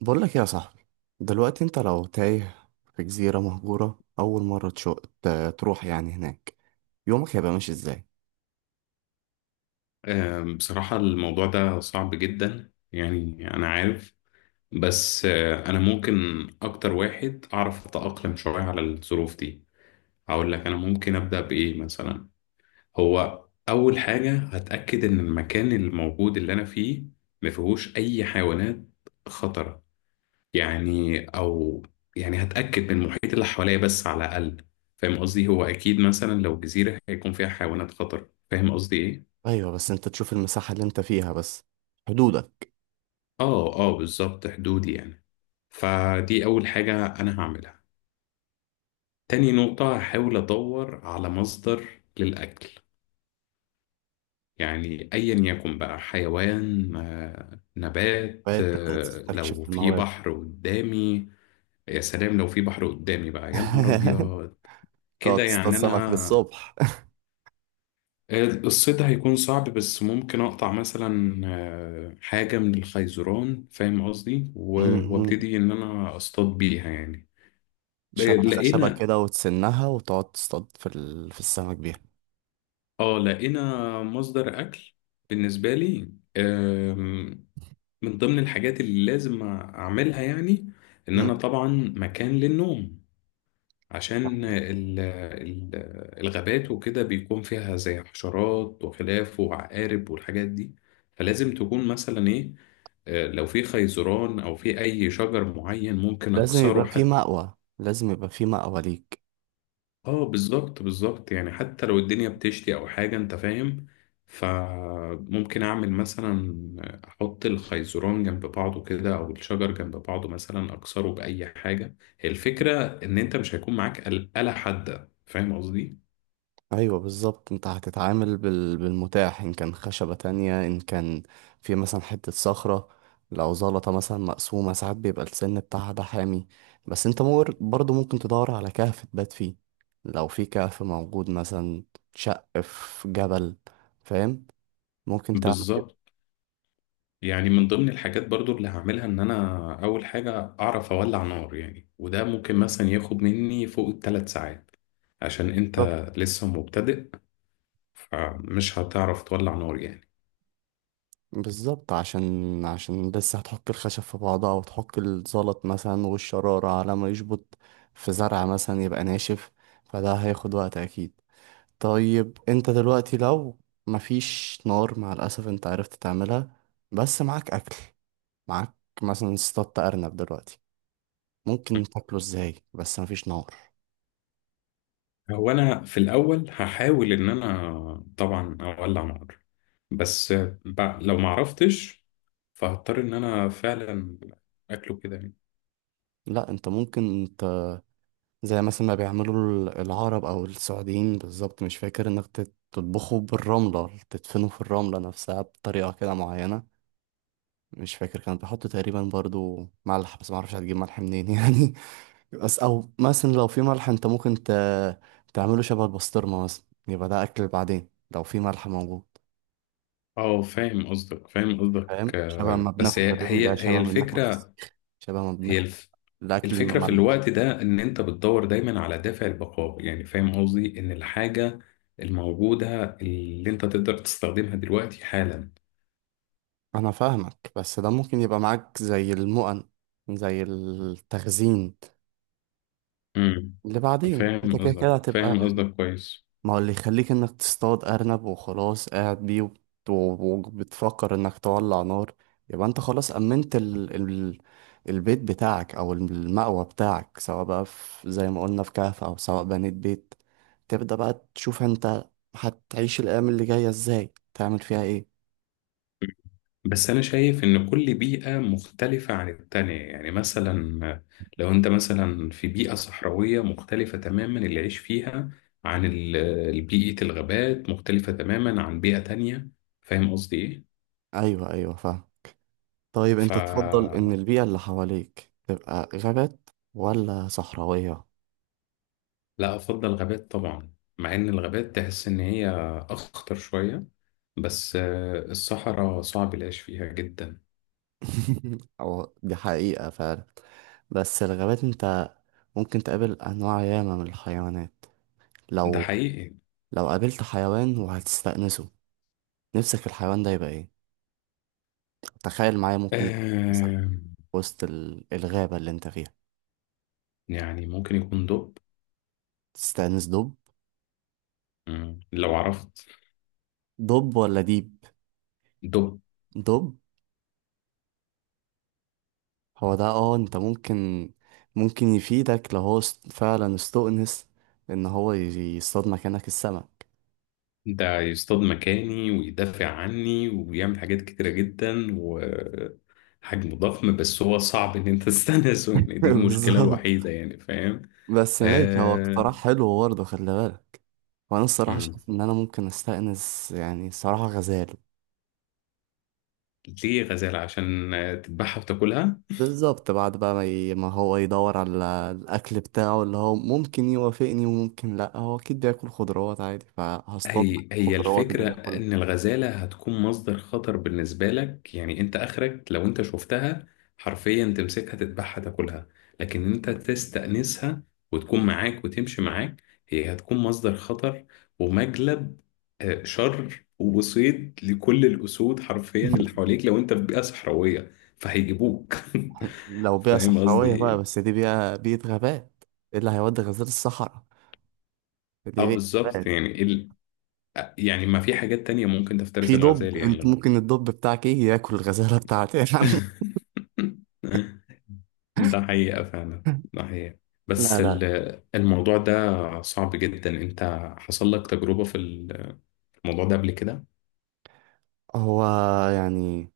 بقول لك يا صاحبي، دلوقتي انت لو تايه في جزيرة مهجورة أول مرة تروح يعني هناك، يومك هيبقى ماشي ازاي؟ بصراحة الموضوع ده صعب جدا يعني أنا عارف. بس أنا ممكن أكتر واحد أعرف أتأقلم شوية على الظروف دي. هقول لك أنا ممكن أبدأ بإيه مثلا. هو أول حاجة هتأكد إن المكان الموجود اللي أنا فيه ما فيهوش أي حيوانات خطرة يعني، أو يعني هتأكد من المحيط اللي حواليا بس على الأقل. فاهم قصدي؟ هو أكيد مثلا لو جزيرة هيكون فيها حيوانات خطر. فاهم قصدي إيه؟ أيوة بس انت تشوف المساحة اللي انت فيها بس، حدودك. آه آه، بالظبط، حدودي يعني. فدي أول حاجة أنا هعملها. تاني نقطة هحاول أدور على مصدر للأكل، يعني أيا يكن بقى حيوان، نبات، فتبدأ تستكشف لو في الموارد. بحر قدامي. يا سلام لو في بحر قدامي بقى، يا نهار أبيض، تقعد كده تصطاد يعني سمك أنا. للصبح. الصيد هيكون صعب، بس ممكن أقطع مثلا حاجة من الخيزران، فاهم قصدي؟ م. وابتدي إن أنا أصطاد بيها يعني. شبكة خشبة لقينا، كده وتسنها وتقعد تصطاد في السمك بيها. اه لقينا مصدر اكل بالنسبه لي. من ضمن الحاجات اللي لازم اعملها يعني ان م. انا طبعا مكان للنوم، عشان الغابات وكده بيكون فيها زي حشرات وخلاف وعقارب والحاجات دي. فلازم تكون مثلا ايه، لو في خيزران او في اي شجر معين ممكن اكسره. لازم يبقى في مأوى ليك. اه بالظبط بالظبط، يعني حتى لو الدنيا بتشتي او حاجة، انت فاهم. فممكن اعمل مثلا، احط الخيزران جنب بعضه كده او الشجر جنب بعضه، مثلا اكسره باي حاجة. هي الفكرة ان انت مش هيكون معاك آلة حادة، فاهم قصدي؟ ايوه بالظبط، انت هتتعامل بالمتاح، ان كان خشبة تانية، ان كان في مثلا حتة صخرة. لو زلطة مثلا مقسومة، ساعات بيبقى السن بتاعها ده حامي. بس انت برضو ممكن تدور على كهف تبات فيه. لو في كهف موجود مثلا، شق في جبل، فاهم؟ ممكن تعمل كده. بالظبط، يعني من ضمن الحاجات برضو اللي هعملها ان انا اول حاجة اعرف اولع نار يعني. وده ممكن مثلا ياخد مني فوق الـ 3 ساعات عشان انت بالظبط لسه مبتدئ، فمش هتعرف تولع نار يعني. بالظبط، عشان لسه هتحك الخشب في بعضها، وتحك الزلط مثلا، والشرارة على ما يشبط في زرع مثلا يبقى ناشف. فده هياخد وقت اكيد. طيب، انت دلوقتي لو مفيش نار مع الأسف انت عرفت تعملها، بس معاك أكل، معاك مثلا اصطادت أرنب دلوقتي، ممكن تاكله ازاي بس مفيش نار؟ هو انا في الاول هحاول ان انا طبعا اولع نار، بس لو ما عرفتش فهضطر ان انا فعلا اكله كده يعني. لا، انت ممكن، انت زي مثلا ما بيعملوا العرب او السعوديين، بالظبط مش فاكر، انك تطبخه بالرملة، تدفنه في الرملة نفسها بطريقة كده معينة. مش فاكر، كان بيحطوا تقريبا برضو ملح، بس معرفش هتجيب ملح منين يعني. بس او مثلا لو في ملح انت ممكن تعمله شبه البسطرمه مثلا، يبقى ده اكل بعدين لو في ملح موجود. اه فاهم قصدك فاهم قصدك. فاهم؟ شبه ما بس بناكل هي الرنجة، هي هي شبه ما بناكل الفكره. الفسيخ، شبه ما هي بناكل الف الاكل الفكره في المملح. الوقت ده ان انت بتدور دايما على دافع البقاء، يعني فاهم قصدي ان الحاجه الموجوده اللي انت تقدر تستخدمها دلوقتي حالا. انا فاهمك، بس ده ممكن يبقى معاك زي المؤن، زي التخزين، امم اللي بعدين انت فاهم كده قصدك كده هتبقى. فاهم قصدك كويس. ما هو اللي يخليك انك تصطاد ارنب وخلاص قاعد بيه، وبتفكر انك تولع نار، يبقى انت خلاص امنت البيت بتاعك او المأوى بتاعك، سواء بقى في زي ما قلنا في كهف، او سواء بنيت بيت. تبدأ بقى تشوف انت هتعيش الايام اللي جاية ازاي، تعمل فيها ايه. بس أنا شايف إن كل بيئة مختلفة عن التانية، يعني مثلا لو أنت مثلا في بيئة صحراوية مختلفة تماما اللي يعيش فيها، عن بيئة الغابات، مختلفة تماما عن بيئة تانية. فاهم قصدي إيه؟ ايوه، ايوه، فاهم. طيب انت تفضل فلا، ان البيئة اللي حواليك تبقى غابات ولا صحراوية؟ أفضل غابات طبعا. مع إن الغابات تحس إن هي أخطر شوية، بس الصحراء صعب العيش فيها جدا. او دي حقيقة فعلا. بس الغابات انت ممكن تقابل أنواع ياما من الحيوانات. ده لو حقيقي. لو قابلت حيوان وهتستأنسه، نفسك الحيوان ده يبقى إيه؟ تخيل معايا، ممكن يبقى إيه مثلا آه، وسط الغابة اللي أنت فيها؟ يعني ممكن يكون دب. تستأنس دب؟ لو عرفت دب ولا ديب؟ دب، دب. هو ده، اه أنت ممكن يفيدك لو هو فعلا استؤنس، إن هو يصطاد مكانك السمك. ده يصطاد مكاني ويدافع عني وبيعمل حاجات كتيرة جدا، وحجمه ضخم. بس هو صعب ان انت تستنسه يعني، دي المشكلة بالظبط. الوحيدة يعني، فاهم؟ بس ماشي، هو اقتراح آه... حلو برضه، خلي بالك. وأنا الصراحة مم. شايف إن أنا ممكن أستأنس يعني، الصراحة، غزال. ليه غزالة؟ عشان تذبحها وتاكلها. بالظبط، بعد بقى ما هو يدور على الأكل بتاعه، اللي هو ممكن يوافقني وممكن لأ، هو أكيد بياكل خضروات عادي، فهصطاد هي الخضروات اللي الفكرة إن بياكلها. الغزالة هتكون مصدر خطر بالنسبة لك، يعني أنت آخرك لو أنت شفتها حرفيا تمسكها تذبحها تاكلها. لكن أنت تستأنسها وتكون معاك وتمشي معاك، هي هتكون مصدر خطر ومجلب شر، وصيد لكل الأسود حرفيا اللي حواليك لو أنت في بيئة صحراوية، فهيجيبوك. لو بيئة فاهم قصدي صحراوية بقى، إيه؟ بس دي بيئة غابات. إيه اللي هيودي غزالة الصحراء، أه دي بيئة بالظبط غابات. يعني ال... يعني ما في حاجات تانية ممكن تفترس في دب، الغزال انت يعني. ممكن الدب بتاعك ايه ياكل الغزالة بتاعتي يا عم. ده حقيقة فعلا، ده حقيقة. لا، بس لا. الموضوع ده صعب جدا. انت حصل لك تجربة في الموضوع ده قبل كده؟ هو يعني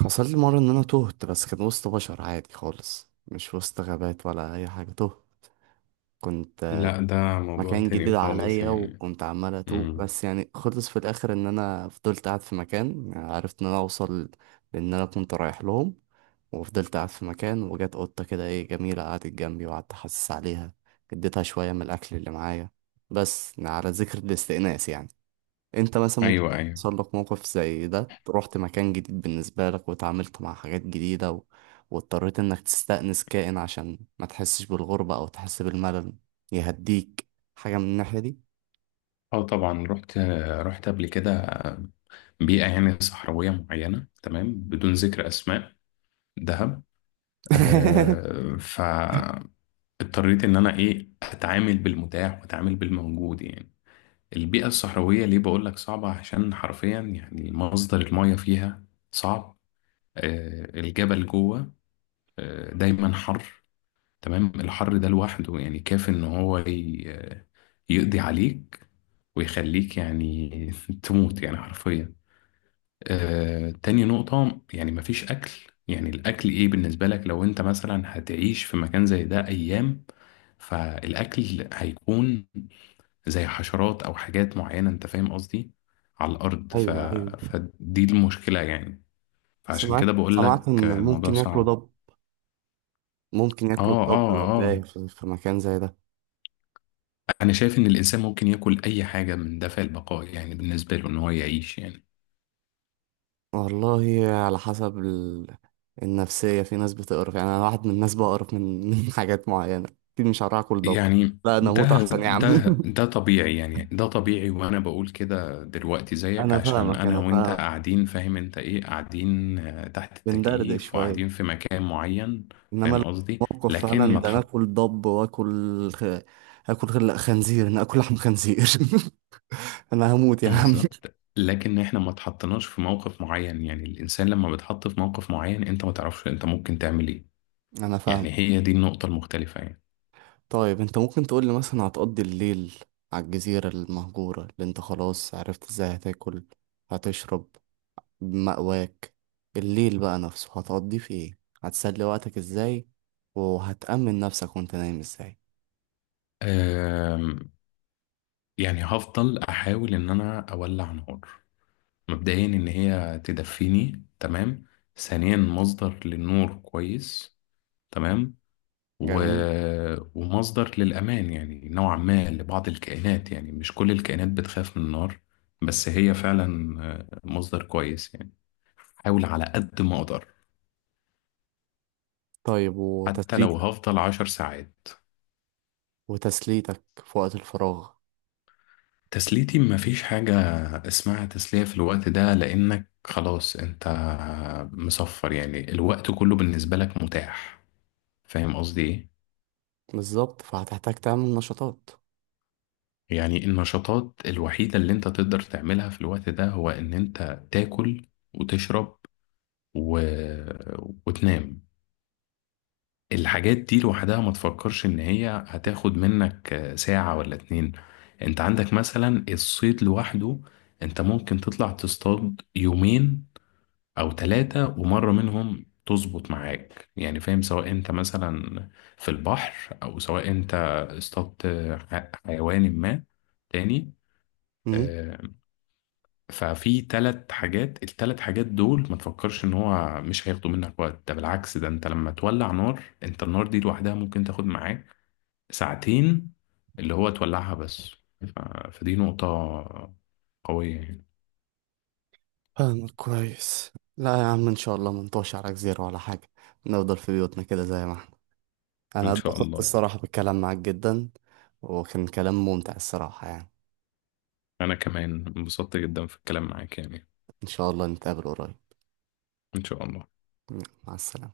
حصل لي مرة ان انا تهت، بس كان وسط بشر عادي خالص، مش وسط غابات ولا اي حاجة. تهت، كنت لا، ده موضوع مكان جديد تاني خالص عليا، يعني. وكنت عمال اتوه، مم. بس يعني خلص في الاخر ان انا فضلت قاعد في مكان، يعني عرفت ان انا اوصل، لان انا كنت رايح لهم. وفضلت قاعد في مكان، وجت قطة كده ايه جميلة، قعدت جنبي، وقعدت احسس عليها، اديتها شوية من الاكل اللي معايا. بس يعني على ذكر الاستئناس يعني، انت مثلا ممكن ايوه ايوه. يحصل لك موقف زي ده، رحت مكان جديد بالنسبة لك، وتعاملت مع حاجات جديدة و... واضطريت انك تستأنس كائن عشان ما تحسش بالغربة او تحس بالملل، يهديك حاجة من الناحية دي. اه طبعا، رحت رحت قبل كده بيئة يعني صحراوية معينة، تمام، بدون ذكر اسماء، دهب. آه، فاضطريت ان انا ايه اتعامل بالمتاح واتعامل بالموجود يعني. البيئة الصحراوية ليه بقول لك صعبة؟ عشان حرفيا يعني مصدر المياه فيها صعب، الجبل جوه، دايما حر. تمام، الحر ده لوحده يعني كافي ان هو يقضي عليك ويخليك يعني تموت يعني حرفيا. تاني نقطة يعني مفيش أكل. يعني الأكل إيه بالنسبة لك لو أنت مثلا هتعيش في مكان زي ده أيام؟ فالأكل هيكون زي حشرات او حاجات معينه، انت فاهم قصدي؟ على الارض ف... ايوه، ايوه. فدي المشكله يعني، فعشان سمعت كده بقول سمعت لك ان الموضوع ممكن ياكلوا صعب. ضب، ممكن اه ياكلوا الضب اه لو تايه اه، في مكان زي ده. انا شايف ان الانسان ممكن ياكل اي حاجه من دافع البقاء يعني بالنسبه له ان هو يعيش يعني. والله على حسب النفسية، في ناس بتقرف يعني، انا واحد من الناس بقرف من من حاجات معينة. اكيد مش هروح اكل ضب. يعني لا، انا اموت ده احسن يا عم. ده ده طبيعي يعني، ده طبيعي. وانا بقول كده دلوقتي زيك انا عشان فاهمك، انا انا وانت فاهمك، قاعدين، فاهم انت ايه، قاعدين تحت بندردش التكييف شويه. وقاعدين في مكان معين، انما فاهم لو قصدي؟ موقف لكن فعلا، ما ده انا تحط. اكل ضب، اكل خنزير، انا اكل لحم خنزير. انا هموت يا عم. بالظبط، لكن احنا ما اتحطناش في موقف معين يعني. الانسان لما بيتحط في موقف معين انت ما تعرفش انت ممكن تعمل ايه. انا فاهم. يعني هي دي النقطة المختلفة يعني. طيب انت ممكن تقول لي مثلا هتقضي الليل على الجزيره المهجوره اللي انت خلاص عرفت ازاي هتاكل، هتشرب، مأواك؟ الليل بقى نفسه هتقضيه في ايه، هتسلي وقتك ازاي، وهتأمن نفسك وانت نايم ازاي؟ أم، يعني هفضل احاول ان انا اولع نار. مبدئيا ان هي تدفيني، تمام. ثانيا مصدر للنور كويس، تمام. و... جميل. ومصدر للامان يعني نوعا ما لبعض الكائنات، يعني مش كل الكائنات بتخاف من النار، بس هي فعلا مصدر كويس يعني. احاول على قد ما اقدر، طيب حتى لو وتسليتك هفضل 10 ساعات. وتسليتك في وقت الفراغ. تسليتي مفيش حاجة اسمها تسلية في الوقت ده، لانك خلاص انت مصفر، يعني الوقت كله بالنسبة لك متاح، فاهم قصدي ايه؟ بالظبط، فهتحتاج تعمل نشاطات. يعني النشاطات الوحيدة اللي انت تقدر تعملها في الوقت ده هو ان انت تاكل وتشرب و... وتنام. الحاجات دي لوحدها ما تفكرش ان هي هتاخد منك ساعة ولا اتنين. انت عندك مثلا الصيد لوحده، انت ممكن تطلع تصطاد يومين او ثلاثة ومرة منهم تظبط معاك يعني، فاهم، سواء انت مثلا في البحر او سواء انت اصطادت حيوان ما تاني. امم. آه، ففي ثلاث حاجات، الثلاث حاجات دول ما تفكرش ان هو مش هياخدوا منك وقت. ده بالعكس، ده انت لما تولع نار، انت النار دي لوحدها ممكن تاخد معاك ساعتين اللي هو تولعها بس. ف... فدي نقطة قوية يعني. فاهمك كويس. لا يا عم ان شاء الله منطوش على جزيرة ولا حاجة، نفضل في بيوتنا كده زي ما احنا. انا إن شاء اتبسطت الله يعني. الصراحة بالكلام معاك جدا، وكان كلام ممتع الصراحة يعني. أنا كمان انبسطت جدا في الكلام معاك يعني. ان شاء الله نتقابل قريب. إن شاء الله. مع السلامة.